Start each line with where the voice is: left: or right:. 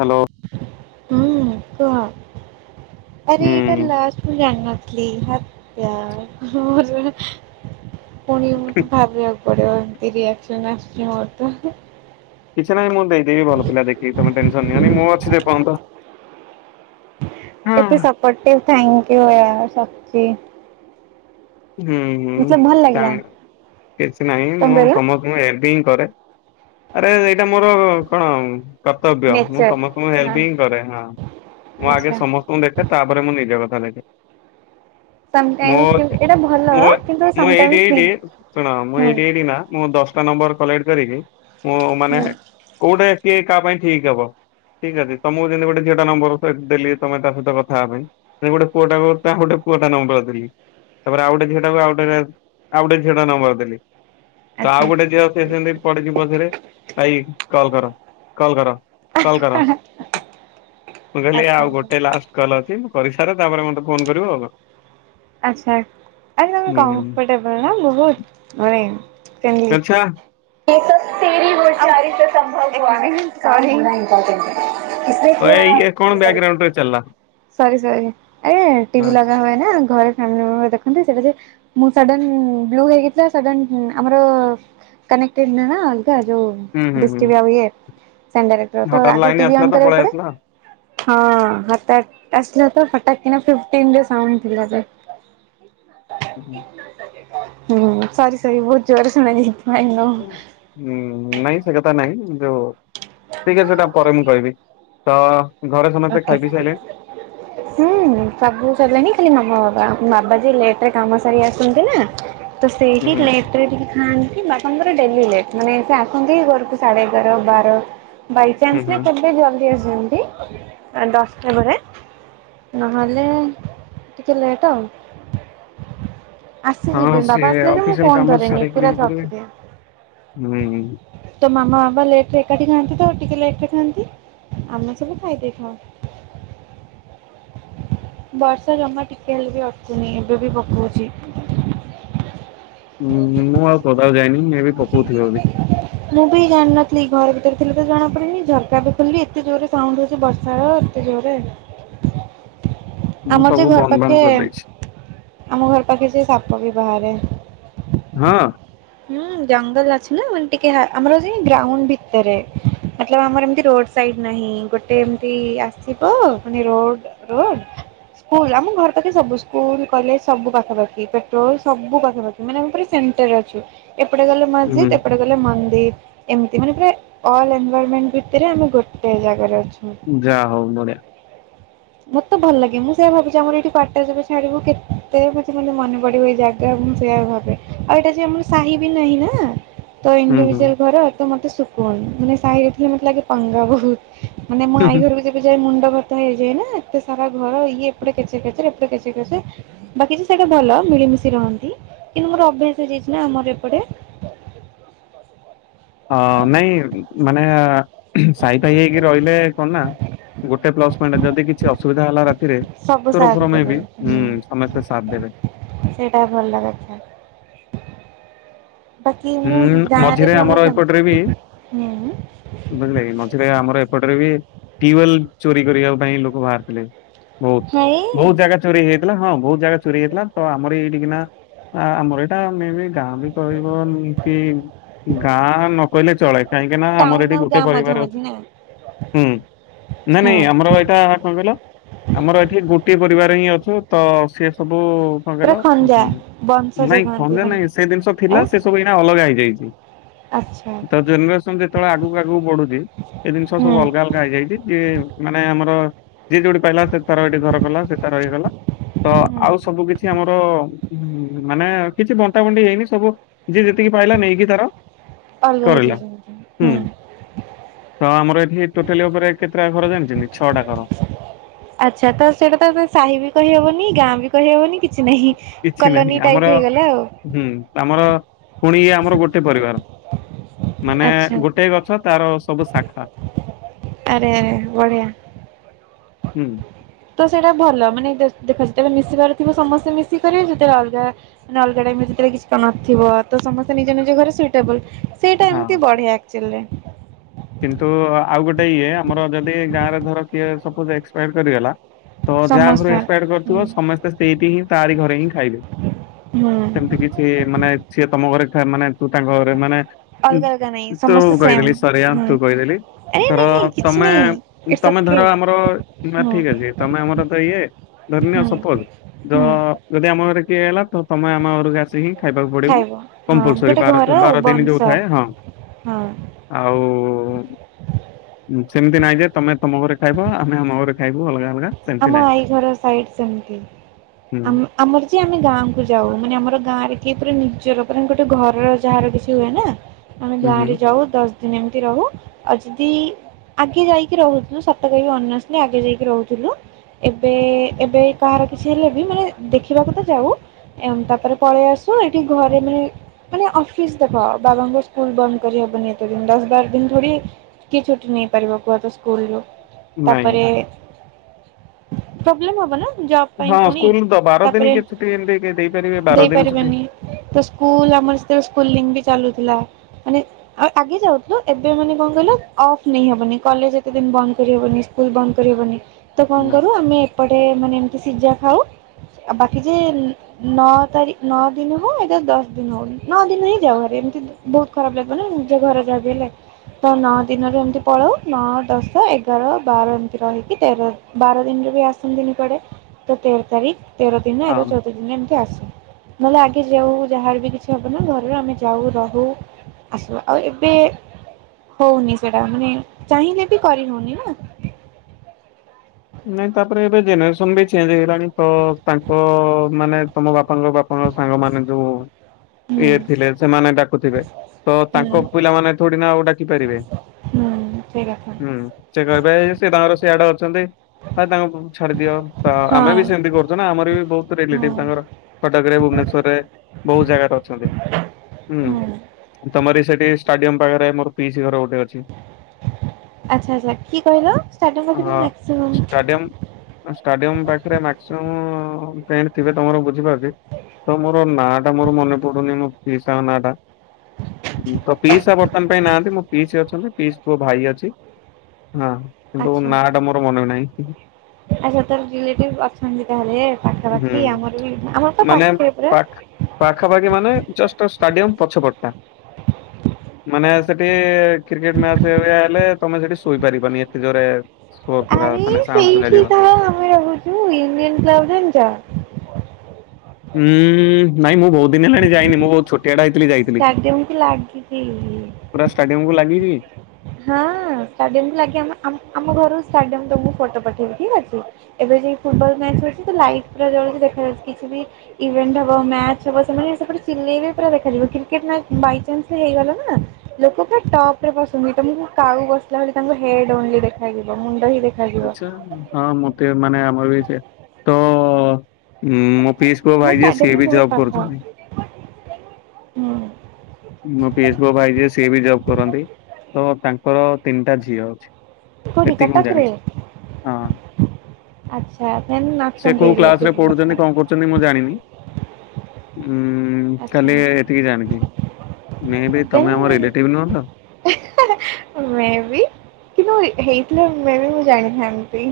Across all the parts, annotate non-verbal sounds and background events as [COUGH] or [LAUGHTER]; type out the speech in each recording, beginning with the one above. left: Hello.
right: ହୁଁ କୁହ ଆରେ
left: ହୁଁ
right: ଏଇଟା ଲାଷ୍ଟ ମୁଁ ଜାନିନଥି ଖିଲି ହତ୍ୟା ମରୁ ପୁଣି ମତେ ଭାବିବାକୁ ତୋର ଏମତି ରିଆକସନ ଆସଛି ମୋର ତ।
left: କିଛି ନାହିଁ ମୁଁ ଦେଇଦେବି ଭଲ ପିଲା ଦେଖିକି ତମେ ଟେନସନ ନିଅନି ମୁଁ ଅଛି ଯେ ପର୍ଯ୍ୟନ୍ତ।
right: ଏତେ ସପୋଟିଭ ଥ୍ୟାଙ୍କୁ ୟାର ସଚି।
left: ହୁଁ ହୁଁ
right: ମତଲବ ଭଲ ଲାଗିଲା।
left: ଥାନକ କିଛି ନାହିଁ
right: କଣ
left: ମୁଁ
right: କହିଲ?
left: ସମସ୍ତଙ୍କୁ ଏଡି କରେ ଆରେ ଏଇଟା ମୋର କଣ। କର୍ତ୍ତବ୍ୟ ମୁଁ
right: ନେଚର
left: ସମସ୍ତଙ୍କୁ ମୁଁ
right: ହଁ
left: ହେଲ୍ପ ହିଁ କରେ ହଁ। ମୁଁ ଆଗେ
right: ଆଚ୍ଛା।
left: ସମସ୍ତଙ୍କୁ ଦେଖେ ତାପରେ ମୁଁ ନିଜ କଥା ଦେଖେ। ମୋ
right: ସମଟାଇମ୍ସ। ଏଇଟା ଭଲ
left: ମୁଁ
right: କିନ୍ତୁ
left: ମୁଁ ଏଇଠି
right: ସମଟାଇମ୍ସ ବି
left: ଏଇଠି ଶୁଣ ମୁଁ
right: ହୁଁ
left: ଏଇଠି ଏଇଠି ନା ମୁଁ ଦଶ ଟା ନମ୍ବର କଲେକ୍ଟ କରିକି ମୁଁ ମାନେ
right: ହୁଁ
left: କୋଉଟେ କିଏ କାହା ପାଇଁ ଠିକ ହବ। ଠିକ୍ ଅଛି ତମକୁ ଯେମତି ଗୋଟେ ଝିଅଟା ନମ୍ବର ଦେଲି ତମେ ତା ସହିତ କଥା ହବା ପାଇଁ ସେମିତି ଗୋଟେ ପୁଅଟାକୁ ତାହୁ ଟା ପୁଆଟା ନମ୍ବର ଦେଲି ତାପରେ ଆଉ ଗଟେ ଝିଅଟା ଆ ଆଉ ଗଟେ ଝିଅଟା ନମ୍ବର ଦେଲି। ଆଉ
right: ଆଚ୍ଛା
left: ଗୋଟେ ଝିଅ ସେ ସେମିତି ପଡଛି ପଛରେ ଭାଇ କଲ କର କଲ କର। କଲ କର ମୁଁ କହିଲି
right: ଆଚ୍ଛା
left: ଆଉ
right: ଆଚ୍ଛା
left: ଗୋଟେ ଲାଷ୍ଟ କଲ ଅଛି। କରିସାରେ ତାପରେ ମତେ ଫୋନ କରିବ ଆଉ।
right: ଆଚ୍ଛା ଆ
left: ହୁଁ
right: କମ୍ଫର୍ଟେବଲ ନା ବହୁତ ମାନେ [UNINTELLIGIBLE] [UNINTELLIGIBLE]
left: ଆଚ୍ଛା ଇଏ କଣ ବ୍ୟାକଗ୍ରାଉଣ୍ଡ ରେ ଚାଲିଲା?
right: ସରି ସରି ଆରେ ଟିଭି ଲଗା ହୁଏ ନା। [UNINTELLIGIBLE] ମୁ ସଡନ ବ୍ଲୁ ହେଇଗଲା ସଡନ ଆମର କନେକ୍ଟେଡ ନ ନା ଅଲଗା ଯଉ
left: ହୁଁ ହୁଁ
right: ଡିଶ
left: ହୁଁ
right: ଟିବି ଆଉ ଇଏ ଆ ଡାଇରେକ୍ଟ ତ
left: ହଠାତ୍
right: ଆଗ
left: ଲାଇନ
right: ଟିଭି
left: ଆସିଲା
right: ଅନ
left: ତ
right: କରିବାକୁ
left: ପଳେଇ ଆସିଲା।
right: ପଡେ। ହଁ ହଟାତ୍ ଆସିଲା ତ ହଟାତ୍ କିନା ଫିଫ୍ଟିନ୍ ରେ ସାଉଣ୍ଡ ଥିଲା ଯେ ହୁଁ ସରି ସରି ବହୁତ ଜୋର ସୁଣାଯାଇ
left: ହ ନହି ସେକତା ନାହିଁ ଯଉ ଠିକ୍ ଅଛି ସେଟା ପରେ ମୁଁ କହିବି ତ ଘରେ ସମସ୍ତେ ଖାଇ ପିଇ ସାଇଲେଣି?
right: ହୁଁ ସବୁ ସରିଲାଣି ଖାଲି ମାମ ବାବା ଓକେ। ବାବାଜୀ ଲେଟ୍ରେ କାମ ସାରି ଆସନ୍ତି ନା ତ ସେ
left: ହୁଁ
right: ହିଁ
left: ହୁଁ
right: ଲେଟ୍ରେ ଟିକେ ଖାଆନ୍ତି। ବାପାଙ୍କର ଡେଲି ଲେଟ ମାନେ ସେ ଆସନ୍ତି ଘରକୁ ସାଢେ ଏଗାର ବାର
left: ହୁଁ
right: ବାଇଚନ୍ସ ରେ
left: ହୁଁ
right: କେବେ ଜଲଦି ଆସନ୍ତି। ଦଶଟା ବେଳେ ନହଲେ ଟିକେ ଲେଟ ଆଉ।
left: ହଁ
right: ଆସିଯିବି
left: ସେ
right: ବାବା ଆସିଲେ ଯେ ମୁଁ
left: ଅଫିସିଆଲ
right: କଣ
left: କାମ
right: ଧରେନି
left: ସାରିକିରି
right: ପୁରା ତ
left: ଭିତରେ
right: ରଖିଦିଏ।
left: ହୁଁ।
right: ବା ଲେଟ ରେ ଏକାଠି ଖଆନ୍ତି ତ ଟିକେ ଲେଟରେ ଖାଆନ୍ତି ଆମେ ସବୁ ଖାଇଦେଇୁ। ହଁ। ବର୍ଷା ଜମା ଟିକେ ହେଲେ ବି ଅଟକୁନି, ଏବେ ବି ପକଉଛି।
left: ଉଁ ମୁଁ ଆଉ ପଦାକୁ ଯାଇନି ଏବେ ପକଉଥିବେ ବୋଧେ।
right: ମୁଁ ବି ଜାଣିନଥିଲି ଘର ଥିଲେ ତ ଜଣାପଡନି ଝରକା ବି ଖୋଲିଲି ଏତେ ଜୋରରେ ସାଉଣ୍ଡ ହୋ ଏ ବର୍ଷା ର ଏତେ ଜୋରେ ହେଲା।
left: ମୁଁ
right: ଆମର ଯେ
left: ସବୁ
right: ଘର
left: ବନ୍ଦ
right: ପାଖେ
left: ବାନ୍ଦ କରିଦେଇଛି।
right: ଆମ ଘର ପାଖେ ଯେ ସାପ ବି ବାହାରେ।
left: ହଁ।
right: ହୁଁ ଜଙ୍ଗଲ ଅଛି ନା ମାନେ ଟିକେ ଆମର ମତଲବ୍ ଆମର ଏମତି ରୋଡ ସାଇଡ ନାହିଁ ଗୋଟେ ଏମତି ଆସିବ ମାନେ ରୋଡ଼ ରୋଡ୍। ସ୍କୁଲ ଆମ ଘର ପାଖେ ସବୁ ସ୍କୁଲ କଲେଜ ସବୁ ପାଖପାଖି ପେଟ୍ରୋଲ ସବୁ ପାଖପାଖି ମାନେ ଆମ ସେଣ୍ଟର୍ ରେ ଅଛୁ ଏପଟେ ଗଲେ
left: ହୁଁ
right: ମସ୍ଜିଦ୍ ଏପଟେ ଗଲେ ମନ୍ଦିର। ଏମତି ମାନେ ଅଲଏନ୍ ଭାରମେଣ୍ଟ ଭିତରେ ଆମେ ଗୋଟେ ଜାଗାରେ ଅଛୁ।
left: ଯା ହଉ ମ
right: ମତେ ଭଲ ଲାଗେ ମୁଁ ସେଇଆ ଭାବୁଛିି ଆମର ଏଇଠି କ୍ୱାଟର ଯୁ ଛାଡିବୁ କେତେ ମେ ମତେ ମନେ ପଡିବ ଏଇ ଜାଗା। ମୁଁ ସେଇଆ ଭାବେ ଆଉ ଏଇଟା ଯେ ଆମର ସାହି ବି ନାହିଁ ନା ତ
left: ହୁଁ
right: ଇଣ୍ଡିଭିଜୁଆଲ୍
left: ହୁଁ।
right: ଘର। ମତେ ଶକୁନ୍ ମାନେ ସାହିରେ ଥିଲେ ମତେ ଲାଗେ ପଙ୍ଗା ବହୁତ ମାନେ ମୁ ଆଈ ଘରକୁ ଯେବେ ଯାଏ ମୁଣ୍ଡ ଘର ତାହା ହେଇଯାଇଏ ନା ଏତେ ସାରା ଘର ଇଏ ଏପଟେ କେଚେକେଚେର ଏପଟେ କେଚେ କଚର ବାକିଛି ସେଇଟା ଭଲ। ମିଳି ମିଶି ରହନ୍ତି କିନ୍ତୁ ମୋର ଅଭ୍ୟାସ ହେଇଯାଇଛି ନା ଅମର ଏପଟେ।
left: ଅ ନାଇଁ ମାନେ ସାଇ ଫାହି ହେଇକି ରହିଲେ କଣ ନା? ଗୋଟେ ପ୍ଲସ ପଏଣ୍ଟ ଯଦି କିଛି ଅସୁବିଧା ହେଲା ରାତିରେ
right: ସବୁ
left: ଚୋରା
right: ସାହାଯ୍ୟ
left: ଫୋର ମେ ବି
right: କରେ
left: ହୁଁ ସମସ୍ତେ ସାଥ ଦେବେ।
right: ସେଇଟା ଭଲ କଥା। ବାକି ମୁଁ
left: ହୁଁ
right: ଗାଁରେ
left: ମଝିରେ
right: ବି
left: ଆମର
right: ସେମିତି
left: ଏପଟରେ ବି
right: ହୁଁ
left: ବୁଝିଲେ କି ମଝରେ ଆମର ଏପଟରେ ବି ଟ୍ୟୁବଲ ଚୋରି କରିବା ପାଇଁ ଲୋକ ବାହାରିଥିଲେ ବହୁତ
right: ହେଇ
left: ବହୁତ ଜାଗା ଚୋରି ହେଇଯାଇଥି ଲା ହଁ ବହୁତ ଜାଗା ଚୋରି ହେଇଥିଲା ତ ଆମର ଏଇଠିକିନା ଆମର ଏଇଟା ମେ ବି ଗାଁ ବି କହିବ। ଇମ୍ତି ଗାଁ ନ କହିଲେ ଚଳେ କାହିଁକି ନା ଆମର
right: ଟାଉନ
left: ଏଠି
right: ଆଉ
left: ଗୋଟେ
right: ଗାଁ ମଝା
left: ପରିବାର ଅ
right: ମଝି ନା
left: ହୁଁ ନାଇ
right: ହଁ
left: ନାଇଁ ଆମର ଏଇଟା କଣ କହିଲ ଆମର ଏଠି ଗୋଟିଏ ପରିବାର ହିଁ ଅଛି। ତ ସିଏ ସବୁ କଣ କହିଲ
right: ପୁରା ଖଞ୍ଜା ବଂଶଜ
left: ନାଇଁ
right: କହନ୍ତି
left: ଖଞ୍ଜା
right: ମାନେ
left: ନାଇଁ ସେ ଜିନିଷ ଥିଲା
right: ଆଉ
left: ସବୁ ଏଇନା ଅଲଗା ହେଇଯାଇଚି
right: ଆଚ୍ଛା
left: ତ ଜେନେରେସନ୍ ଯେତେବେଳେ ଆଗକୁ ଆଗକୁ ବଢୁଚି। ଏ ଜିନିଷ ସବୁ
right: ହୁଁ
left: ଅଲଗା ଅଲଗା ହେଇଯାଇଛି, ଯ ମାନେ ଆମର ଯିଏ ଯୋଉଠି ପାଇଲା ସେ ତାର ଏଠି ଘର କଲା ସେ ତାର ଇଏ କଲା। ତ
right: ହୁଁ
left: ଆଉ ସବୁ କିଛି ଆମର ମାନେ କିଛି ବଣ୍ଟା ବଣ୍ଟି ହେଇନି ସବୁ ଯିଏ ଯେତିକି ପାଇଲା ନେଇକି ତାର
right: ଅଲଗା
left: କରିଲା,
right: ହେଇଯାଇଛନ୍ତି
left: ହୁଁ ତ ଆମର ଏଠି ଟୋଟାଲି ଉପରେ କେତେଟା ଘର ଜାଣିଛନ୍ତ ଛଅଟା ଘର।
right: ଆଚ୍ଛା ତ ସେଇଟା ତ ସାହି ବି କହିହେବନି ଗାଁ ବି କହିହେବନି କି ସିନାହିଁ
left: କିଛି ନାହିଁ
right: କଲୋନୀ
left: ଆମର
right: ଟାଇପ୍ ହେଇଗଲା ଆଉ।
left: ହୁଁ ଆମର ପୁଣି ଆମର ଗୋଟେ ପରିବାର ମାନେ
right: ଆଚ୍ଛା
left: ଗୋଟେ ଗଛ ତାର ସବୁ ଶାଖା।
right: ଆରେଆରେ ବଢିଆ।
left: ହୁଁ।
right: ତ ସେଇଟା ଭଲ ମାନେ ଦେଖ ଯେତେବେଳେ ମିଶିବାର ଥିବ ସମସ୍ତେ ମିଶିକ କରିବେ ଯେତେବେଳେ ଅଲଗା ମାନେ ଅଲଗାଟ ଏମିତି କେବେ କିଛି ତ ନଥିବ ତ ସମସ୍ତେ ନିଜ ନିଜ ଘରେ ସୁଇଟେବଲ୍ ସେଇଟା
left: ହଁ।
right: ଏମତି ବଢିଆ ଆକ୍ଚୁଲି।
left: କିନ୍ତୁ ଆଉ ଗୋଟେ ଇଏ ଆମର ଯଦି ଗାଁ ରେ ଧର କିଏ ସପୋଜ୍ ଏକ୍ସପାର୍ କରିଗଲା ତ ଯାହା ଘରୁ ଏକ୍ସପାୟାର୍
right: ସମସ୍ତଙ୍କର
left: କରିଥିବ
right: ହୁଁ
left: ସମସ୍ତେ ସେଇଠି ହିଁ ତାରି ଘରେ ହିଁ ଖାଇବେ।
right: ହୁଁ
left: ସେମ୍ତି କିଛି ମାନେ ସିଏ ତମ ଘରେ ଥା ମାନେ ତୁ ତାଙ୍କ ଘରେ ମାନେ
right: ଅଲଗା ଅଲଗା ନାଇଁ
left: ତ
right: ସମସ୍ତେ
left: ଉଗାଇ
right: ସେମ୍
left: ଦେଲେ ସାରିଆ
right: ହୁଁ
left: କହିଦେଲି
right: ଆରେ
left: ଧର
right: ନାଇଁ ନାଇଁ କିଛି
left: ତମେ
right: ନାଇଁ ଇଟ୍ସ
left: ତମେ
right: ଓକେ
left: ଧର ଆମର
right: ହୁଁ
left: ଠିକ୍ ଅଛି ତମେ ଆମର ତ କିଏ ଧରିନିଅ
right: ହୁଁ
left: ସପୋଜ୍ ଯ
right: ହୁଁ
left: ଯଦି ଆମ ଘରେ କିଏ ହେଲା ତ ତମେ ଆମ ଘରକୁ ଆସିକି ଖାଇବାକୁ ପଡିବ
right: ଖାଇବ ହଁ
left: କମ୍ପଲ୍ସରି
right: ଗୋଟେ
left: ବା
right: ଘର ଆଉ
left: ବାର ଦିନ ଯୋଉ
right: ବଂଶ
left: ଥାଏ ହଁ।
right: ହଁ
left: ଆଉ ସେମିତି ନାଇଁ ଯେ ତମେ ତମ ଘରେ ଖାଇବ ଆମେ ଆମ ଘରେ ଖାଇବୁ ଅଲଗା ଅଲଗା। ସେମିତି
right: ଆମ
left: ନାଇଁ।
right: ଆଈ ଘର ସାଇଡ୍ ସେମ୍ତି।
left: ହୁଁ
right: ଆମର ଯେ ଆମେ ଗାଁକୁ ଯାଉ ମାନେ ଆମର ଗାଁରେ କିଏ ପୁରା ନିଜର ପୁରା ଗୋଟେ ଘରର ଯାହାର କିଛି ହୁଏ ନା ଆମେ
left: ହୁଁ
right: ଗାଁ
left: ହୁଁ
right: ରେ ଯାଉ ଦଶ୍ ସେମ୍ ଏମତି ରହୁ ଆଉ ଯଦି ଆଗେ ଯାଇକି ରହୁଥିଲୁ ସତ କହିବି ଅନେସ୍ଲି ଆଗେ ଯାଇକି ରହୁଥୁଲୁ। ଏବେ ଏବେ କାହାର କିଛି ହେଲେ ବି ମାନେ ଦେଖିବାକୁ ତ ଯାଉ ଏମ୍ ତାପରେ ପଳେଇବା ଆ ଶୁଣ୍ ଏଠି ଘରେ ନୁହେଁ ମାନେ ଅଫିସ୍ ଦେଖ ବାବାଙ୍କ ସ୍କୁଲ୍ ବନ୍ଦ୍ କରିହବନି ଏତେ ଦିନ ଦଶ୍ ବାର୍ ଦିନ୍ ଧରି କି ଛୁଟି ନେଇ ପାରିବା କୁହତ ସ୍କୁଲ ରୁ
left: ନାଇଁ
right: ତାପରେ ପ୍ରବ୍ଲେମ ହବ ନା ଜବ୍ ପାଇଁ
left: ହଁ
right: ପୁଣି
left: ସ୍କୁଲ ତ ବାର ଦିନ
right: ତାପରେ
left: କି ଛୁଟି ଏମିତି ଦେଇପାରିବେ ବାର ଦିନ ଛୁଟି
right: ଦେଇପାରିବେନି ତ ସ୍କୁଲା ଆମର ସେତେବେଳେ ସ୍କୁଲିଂ ବି ଚାଲୁଥିଲା। ମାନେ ଆ ଆଗେ ଯାଉଥିଲୁ। ଏବେ ମାନେ କଣ୍ କହିଲ ଅଫ୍ ନେଇହବନି କଲେଜ ଏତେ ଦିନ ବନ୍ଦ କରିହବନି। ମିସ୍କୁଲ ବନ୍ଦ କରି ହବନି। ତ କଣ୍
left: ନା
right: କରୁ ଆମେ ଏପୋଟେ ମିନେ ଏମିତି ସିଝା ଖାଉ ଆ ବାକି ଯେ ନଅ ତାରିଖ୍ ନଅ ଦିନ ହଉ ଏଟା ଦଶ ଦିନ ହଉ ନଅ ଦିନ ରେ ହିଁ ଯାଉ ହେରି କିନ୍ତୁ ବହୁତ ଖରାପ୍ ଲାଗିବ ନା ନିଜ ଘରେ ଯା ବି ହେଲେ। ତ ନଅ ଦିନରେ ଏମିତି ପଳଉ ନଅ, ଦଶ, ଏଗାର ବାର ଏମିତି ରହିକି ତେର ବାର ଦିନରେ ବି ଆସନ୍ତିନି କୁଆଡେ ତ ତେର ତାରିଖ୍ ତେର ଦିନ ଏ
left: ହଁ।
right: ଚଉଦ ଦିନ ଏମିତି ଆସୁ। ମୁଁ ଲାଗି ଯାଉ ଯାହାର ବି କିଛି ହବ ନା ଘରରୁ ଆମେ ଯାଉ ରହୁ ଆସୁ ଆଉ ଏବେ ହୋଉନି ସେଟା ମାନେ ଚାହିଁଲେ ବି କରି ହଉନି ନା
left: ନାଇଁ ତାପରେ ଏବେ ଜେନେରେସନ୍ ବି ଚେଞ୍ଜ୍ ହେଇଗଲାଣି ତ ତାଙ୍କ ମାନେ ତମ ବାପାଙ୍କ ବାପା ଆଉ ସାଙ୍ଗମାନେ ଯୋଉ
right: ହୁଁ
left: ଇଏ ଥିଲେ ସେମାନେ ଡାକୁଥିବେ ତ
right: ହୁଁ
left: ତାଙ୍କ ପିଲାମାନେ ଥୋଡିନା ଆଉ ଡାକି ପାରିବେ।
right: ହୁଁ ସେଇ କଥା
left: ହୁଁ ସେ କହିବେ ସେ ତାଙ୍କର ସେଆଡେ ଅଛନ୍ତି। ଆଉ ତାଙ୍କୁ ଛାଡିଦିଅ ତ ଆମେ ବି
right: ହଁ
left: ସେମିତି କରୁଛୁ ନା ଆମର ବି ବହୁତ
right: ହୁଁ
left: ରିଲେଟିଫ୍ ତାଙ୍କର କଟକରେ ଭୁବନେଶ୍ୱରରେ ବହୁତ ଜାଗାରେ ଅଛନ୍ତି।
right: ହୁଁ
left: ହୁଁ ତମରି ସେଠି ଷ୍ଟାଡିୟମ ପାଖରେ ମୋର ପିସି ଘର ଗୋଟେ ଅଛି।
right: ଆଛା ଆଛା କି କହିଲ ଷ୍ଟାଡିୟମ ପାଖରେ
left: ହଁ
right: ମାକ୍ସ୍
left: ଷ୍ଟାଡିୟମ ଷ୍ଟାଡିୟମ ପାଖରେ ମାକ୍ସିମମ୍ ଫ୍ରେଣ୍ଡ୍ ଥିବେ ତମର ବୁଛିପାରୁଛ ରି ତ ମୋର ନାଁ ଟା ମୋର ମନେ ପଡୁନି ମ ପିସାଙ୍କ ନା ଟା ହୁଁ ତ ପିସା ବର୍ତ୍ତମାନ ପାଇଁ ନାହାନ୍ତି ମୋ ପିସି ଅଛନ୍ତି ପିସି ମୋ ଭାଇ ଅଛି। ହଁ କିନ୍ତୁ
right: ଆଚ୍ଛା।
left: ନା ଟା ମୋର ମନେ ନାହିଁ।
right: ଆଚ୍ଛା ତାର ରିଲେଟିଭ ଅଛନ୍ତି ତାହେଲେ ଏ
left: ହୁଁ
right: ପାଖାପାଖି ଆମର ବି ଆମର ତ
left: ମାନେ
right: ପାଖେରେ ପୁରା।
left: ପାଖ ପାଖାପାଖି ମାନେ ଜଷ୍ଟ ଅ ଷ୍ଟାଡିୟମ ପଛପଟଟା। ମାନେ ସେଠି କ୍ରିକେଟ ମ୍ୟାଚ୍ ହେଲେ ତମେ ସେଠି ଶୋଇପାରିବନି ଏତେ ଜୋରେ ସୋପୁରା।
right: ଏଇଠି ତ ଆମେ ରହୁଛୁ ଇମେନ୍ କ୍ଲବ ଜାଣିଛ?
left: ହୁଁ ନାଇଁ ମୁଁ ବହୁତ ଦିନ ହେଲାଣି ଯାଇନି ମୁଁ ବହୁତ ଛୋଟିଆଟା ହେ ଥିଲି ଯାଇଥିଲି
right: ଷ୍ଟାଡିୟମକୁ ଲାଗିକି।
left: ପୁରା ଷ୍ଟାଡିୟମକୁ ଲାଗିକି
right: ହଁ ଷ୍ଟାଡିୟମ ଲାଗି ଆମ-ଆମ-ଆମ ଘରରୁ ଷ୍ଟାଡିୟମ ତ ମୁଁ ଫଟୋ ପଠେଇବି ଠିକ୍ ଅଛି ଏବେ ଏବେ ଫୁଟ୍ ବଲ୍ ମେଚ୍ ହଉଚି ତ ଲାଇଟ ପୁରା ଜଳୁଛି ଦେଖାଯାଉଛି କିଛି ବି ଇଭେଣ୍ଟ ହବ ମ୍ୟାଚ ହବ ସେମାନେ ସେପଟେ ସିଲେଇରେ ପୁରା ଦେଖାଯିବ କ୍ରିକେଟ ନା ମେଚ୍ ବାଇଚାନ୍ସ ହେଇଗଲା ନା ଲୋକ ପୁରା ଟପରେ ବସନ୍ତି। ତମକୁ କାଉ ବସିଲା ଭଳି ତାଙ୍କୁ ହେଡ୍ ଓନ୍ଲି ଦେଖାଯିବ ମୁଣ୍ଡ ଦେଖ୍
left: ଆଛା ହଁ ମତେ ମାନେ ଆମର ବି ସେ ତ ହୁଁ ମ ପିସ୍ ପୁଅ
right: ମୁଁ
left: ଭାଇ ସିଏ
right: ଷ୍ଟାଡିୟମରୁ
left: ବି
right: ବହୁତ
left: ଜବ୍
right: ପାଖ
left: କରୁଛନ୍ତି।
right: ହୁଁ।
left: ମୋ ପିସ୍ ପୁଅ ଭାଇ ଯେ ସିଏ ବି ଜବ୍ କରନ୍ତ। ତ ତାଙ୍କର ତିନିଟା ଝିଅ ଅଛି।
right: କୋଉଠି
left: ଏତିକି ମୁଁ
right: କଟକରେ?
left: ଜାଣିଛି ହଁ।
right: ଆଚ୍ଛା ଦେନ୍
left: ସେ
right: ଅଛନ୍ତି
left: କୋଉ କ୍ଲାସରେ
right: ରିଲେଟିଭ୍ ବହୁତ
left: ପଢ଼ୁଛନ୍ତି
right: ସାରା
left: କଣ କରୁଛନ୍ତି ମୁଁ ଜାଣିନି। ହୁଁ
right: ଆଚ୍ଛା
left: ଖାଲି ଏତିକି ଜାଣିଛି। ମେ ବି ତମେ ଆମର
right: ଦେନ୍
left: ରିିଲେଟିଭ୍ ନୁହତ?
right: ସେ ହେଇଥିଲେ ମେବି ମୁଁ ଜାଣିଥାନ୍ତି।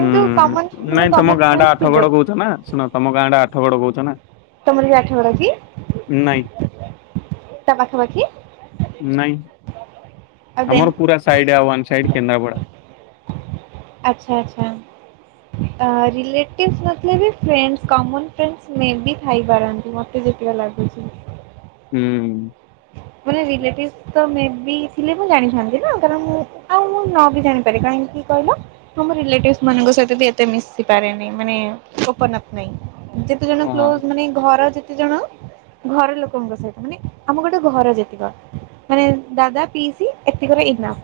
left: ହୁଁ
right: କମନ ମାନେ
left: ନାଇଁ ତମ
right: କମନ
left: ଗାଁଟା
right: ଫ୍ରେଣ୍ଡସ୍ ଥିବେ
left: ଆଠଗଡ କହୁଛ ନା ଶୁଣ ତମ ଗାଁ ଟା ଆଠଗଡ କହୁଛ ନା
right: ତମର ବି ଆଠଗଡ କି?
left: ନାଇଁ
right: ତା ପାଖାପାଖି
left: ନାଇଁ
right: ଆଉ ଦେନ୍
left: ଆମର ପୁରା ସାଇଡ୍ ଆ ୱାନ୍ ସାଇଡ କେନ୍ଦ୍ରାପଡା।
right: ଆଚ୍ଛା ଆଚ୍ଛା। ଆ ରେଲେଟିଭ୍ ନଥିଲେ ବି ଫ୍ରେଣ୍ଡସ୍ କମନ୍ ଫ୍ରେଣ୍ଡସ୍ ମେ ବି ଥାଇପାରନ୍ତି ମତେ ଯେତିକି [UNINTELLIGIBLE] ଲାଗୁଚି।
left: ହୁଁ।
right: ମାନେ ରିଲେଟିଭ୍ ତ ମେ ବି ଥିଲେ ମୁଁ ଜାଣିଥାନ୍ତି ନା କାରଣ ମୁଁ ଆଉ ମୁଁ ନ ବି ଜାଣିପାରେ କାହିଁକି କହିଲ ଆମ ରିଲେଟିଭସ୍ ମାନଙ୍କ ସହିତ ବି ଏତେ ମିଶି ପାରେନି ମାନେ ଓପନ୍ ଅପ୍ ନାଇଁ। ଯେତେ ଜଣ କ୍ଲୋଜ
left: ହଁ।
right: ମାନେ ଘର ଯେତେ ଜଣ ଘର ଲୋକଙ୍କ ସହିତ ମାନେ ଆମ ଗୋଟେ ଘର ଯେତିକ ମାନେ ଦାଦା ପିଇସି ଏତିକରେ ଏନଫ୍।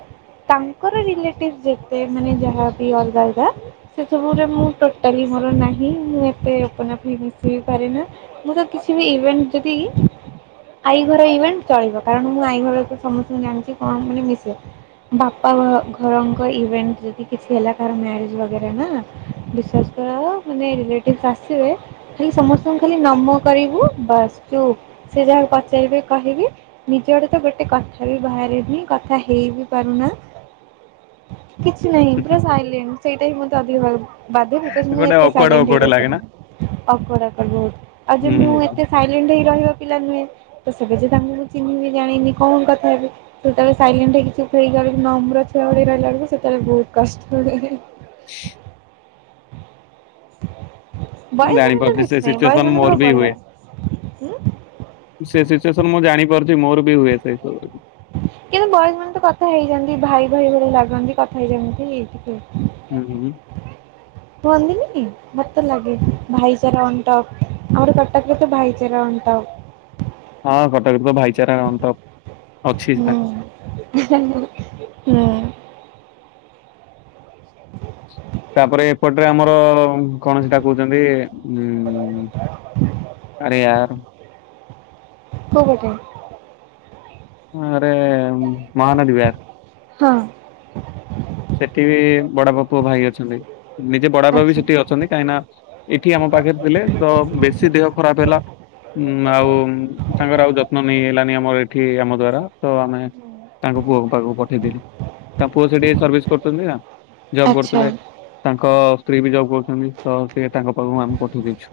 right: ତାଙ୍କର ରିଲେଟିଭ ଯେତେ ମାନେ ଯାହାବି ଅଲଗା ଅଲଗା ସେ ସବୁରେ ମୁଁ ଟୋଟାଲି ମୋର ନାହିଁ ମୁଁ ଏତେ ଓପନଆପ୍ ହେଇ ମିଶି ପାରେନା ମୁଁ ତ କିଛି ବି ଇଭେଣ୍ଟ ଯଦି ଆଈ ଘର ଇଭେଣ୍ଟ ଚଳିବ କାରଣ ମୁଁ ଆଈ ଘର ସମସ୍ତଙ୍କୁ ଜାଣିଛି କଣ ମାନେ ମିଶେ ବାପା ଘର ଘରଙ୍କ ଇଭେଣ୍ଟ ଯଦି କିଛି ହେଲା କାହାର ମ୍ୟାରେଜ ବଗେରା ନା ବିଶ୍ୱାସ୍ [UNINTELLIGIBLE] ମାନେ ଆସିବେ ଖାଲି ସମସ୍ତଙ୍କୁ ଖାଲି ନମ କରିବୁ ବାସ୍ ଚୁପ୍ ସେ ଯାହା ପଚାରିବେ କହିବି। ନିଜ ଆଡୁ ତ ଗୋଟେ କଥା ବି ବାହାରେନି କଥା ହେଇ ବି ପାରୁନା। କିଛି ନାହିଁ ପୁରା ସାଇଲେଣ୍ଟ୍ ସେଇଟା ହିଁ ମୋତେ ଅଧିକ ବାଧେ ବିକଜ୍ ମୁଁ
left: ଗୋଟେ
right: ଏତେ
left: ଅକୁଆଡ
right: ସାଇଣ୍ଟ ହେଇ
left: ଅକୁଆଡ ଲାଗେ ନା
right: ରହିପାରେନି। [UNINTELLIGIBLE] ବହୁତ ଆଉ ଯେ
left: ହୁଁ
right: ମୁଁ ଏତେ ସାଇଲେଣ୍ଟ ହେଇ ରହିବ ପିଲା ନୁହେଁ ତ ସେବେ ଯେ ତାଙ୍କୁ ଚିହ୍ନିନି ଜାଣିନି କଣ କଥା ହେବି ସେତେବେଳେ ସାଇଲେଣ୍ଟ ହେଇକି ଚୁପ୍ ହେଇକି ନମ୍ର ଛୁଆ ରହିଲା ଭଳିଆ ବହୁତ କଷ୍ଟ ହୁଏ।
left: ମୁଁ
right: ବଏଜ ମାନଙ୍କର
left: ଜାଣିପାରୁଚି
right: କିଛି
left: ସେ
right: ନାହିଁ ବଏଜ
left: ସିଚୁଏସନ୍
right: ମାନଙ୍କର
left: ମୋର ବି
right: ବଢିଆ।
left: ହୁଏ।
right: ହୁଁ
left: ସେ ସିଚୁଏସନ୍ ମୁଁ ଜାଣିପାରୁଚି ମୋର ବି ହୁଏ ସେଇ ସବୁ
right: କିନ୍ତୁ ବୟଜ୍ ମାନେ ତ କଥା ହେଇଯାନ୍ତି ଭାଇ ଭାଇ ଭଳିଆ ଲାଗନ୍ତି କଥା ହେଇଯାନ୍ତି ଟିକେ
left: ଉଁ ହୁଁ।
right: ହୁଅନ୍ତି ନି କି ମୋତେ ଲାଗେ ଭାଇଚାରା ଅନ୍ ଟପ୍। ଆମର କଟକରେ ତ ଭାଇଚାରା ଅନ ଟପ୍।
left: ହଁ କଟକରେ ତ ଭାଇଚାରା ଅନ୍ ଟପ୍।
right: ହୁଁ ହୁଁ।
left: ତାପରେ ଏପଟରେ ଆମର କଣ ସେଟା କହୁଚନ୍ତି ଉଁ ଆରେ ୟାର୍
right: କୋଉ କଥା
left: ହ ଆରେ ମହାନଦୀବିହାର୍
right: ହଁ।
left: ସେଠି ବି ବଡବାପା ପୁଅ ଭାଇ ଅଛନ୍ତି ନିଜେ ବଡ ବାପା ବି
right: ଆଚ୍ଛା।
left: ସେଠି ଅଛନ୍ତି କାହିଁକିନା ଏଠି ଆମ ପାଖରେ ଥିଲେ ତ ବେଶୀ ଦେହ ଖରାପ ହେଲା ଉଁ ଆଉ ତାଙ୍କର ଆଉ ଯତ୍ନ ନେଇ ହେଲାନି ଆମର ଏଠି ଆମ ଦ୍ଵାରା ତ ଆମେ ତାଙ୍କ ପୁଅକୁ ପାଖକୁ ପଠେଇଲୁ ତାଙ୍କ ପୁଅ ସେଠି ସର୍ଭିସ୍ କରୁଛନ୍ତି ନା ଜବ୍
right: ଆଚ୍ଛା
left: କରୁଥିଲେ ତାଙ୍କ ସ୍ତ୍ରୀ ବି ଜବ୍ କରୁ ତ ସେ ତାଙ୍କ ପାଖକୁ ଆମେ ପଠେଇ ଦେଇଛୁ।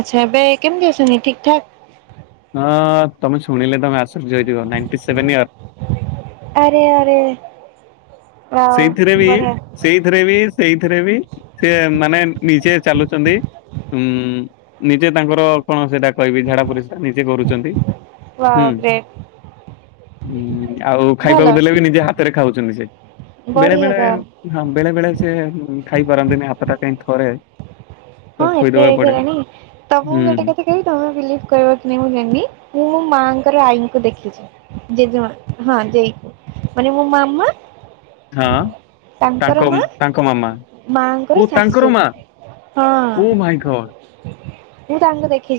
right: ଆଚ୍ଛା ଏବେ କେମତି ଅଛନ୍ତି ଠିକ୍ ଠାକ୍
left: ହଁ ତମେ ଶୁଣିଲେ ତମେ ଆଶ୍ଚର୍ଯ୍ୟ ହେଇଯିବ ନାଇଁଟୀ ସେଭେନ୍ ଇଅର
right: ଆରେ ଆରେ। ୱାଓ
left: ସେଇଥିରେ ବି
right: ବଢିଆ
left: ସେଇଥିରେ ବି ସେଇଥିରେ ବି ସେ, ମାନେ ନିଜେ ଚାଲୁଛନ୍ତି। ଉୁଁ, ନିଜେ ତାଙ୍କର କଣ ସେଇଟା? କହିବି ଝାଡା ପୋରିସ୍ରା ନିଜେ କରୁଛନ୍ତି।
right: ୱାଓ
left: ହୁଁ!
right: ଗ୍ରେଟ୍
left: ହୁଁ, ଆଉ
right: ଭଲ।
left: ଖାଇବାକୁ ଦେଲେ ବି ନିଜେ ହାତରେ ଖାଉଛନ୍ତି ସେ। ବେଳେ
right: ବଢିଆ
left: ବେଳେ
right: ତ
left: ହଁ, ବେଳେ ବେଳେ ସେ ଖାଇ ପାରନ୍ତିନି, ହାତଟା କାହିଁ ଥରେ।
right: ହଁ
left: ତ
right: ଏଜ୍
left: ଖୋଇଦବାକୁ ପଡେ।
right: ହେଲାଣି, ତମକୁ
left: ହୁଁ
right: ଗୋଟେ କଥା କହିବି, ତମେ ବିଲିଭ କରିବ କି ନାହିଁ ମୁଁ ଜାଣିନି ମୋ ମାଙ୍କର ଆଈଙ୍କୁ ଦେଖିଛି, ଜେଜେମା ହଁ ଜେଇ ମାନେ ମୋ ମାମା,
left: ହଁ,
right: ତାଙ୍କର
left: ତାଙ୍କ
right: ମା
left: ତାଙ୍କ ମାମା
right: ମାଆଙ୍କର
left: ଓ
right: ଶାଶୁ
left: ତାଙ୍କର ମା!
right: ହଁ
left: ଓ ଭାଇ ଗଡ଼!
right: ମୁଁ ତାଙ୍କୁ ଦେଖିଛି।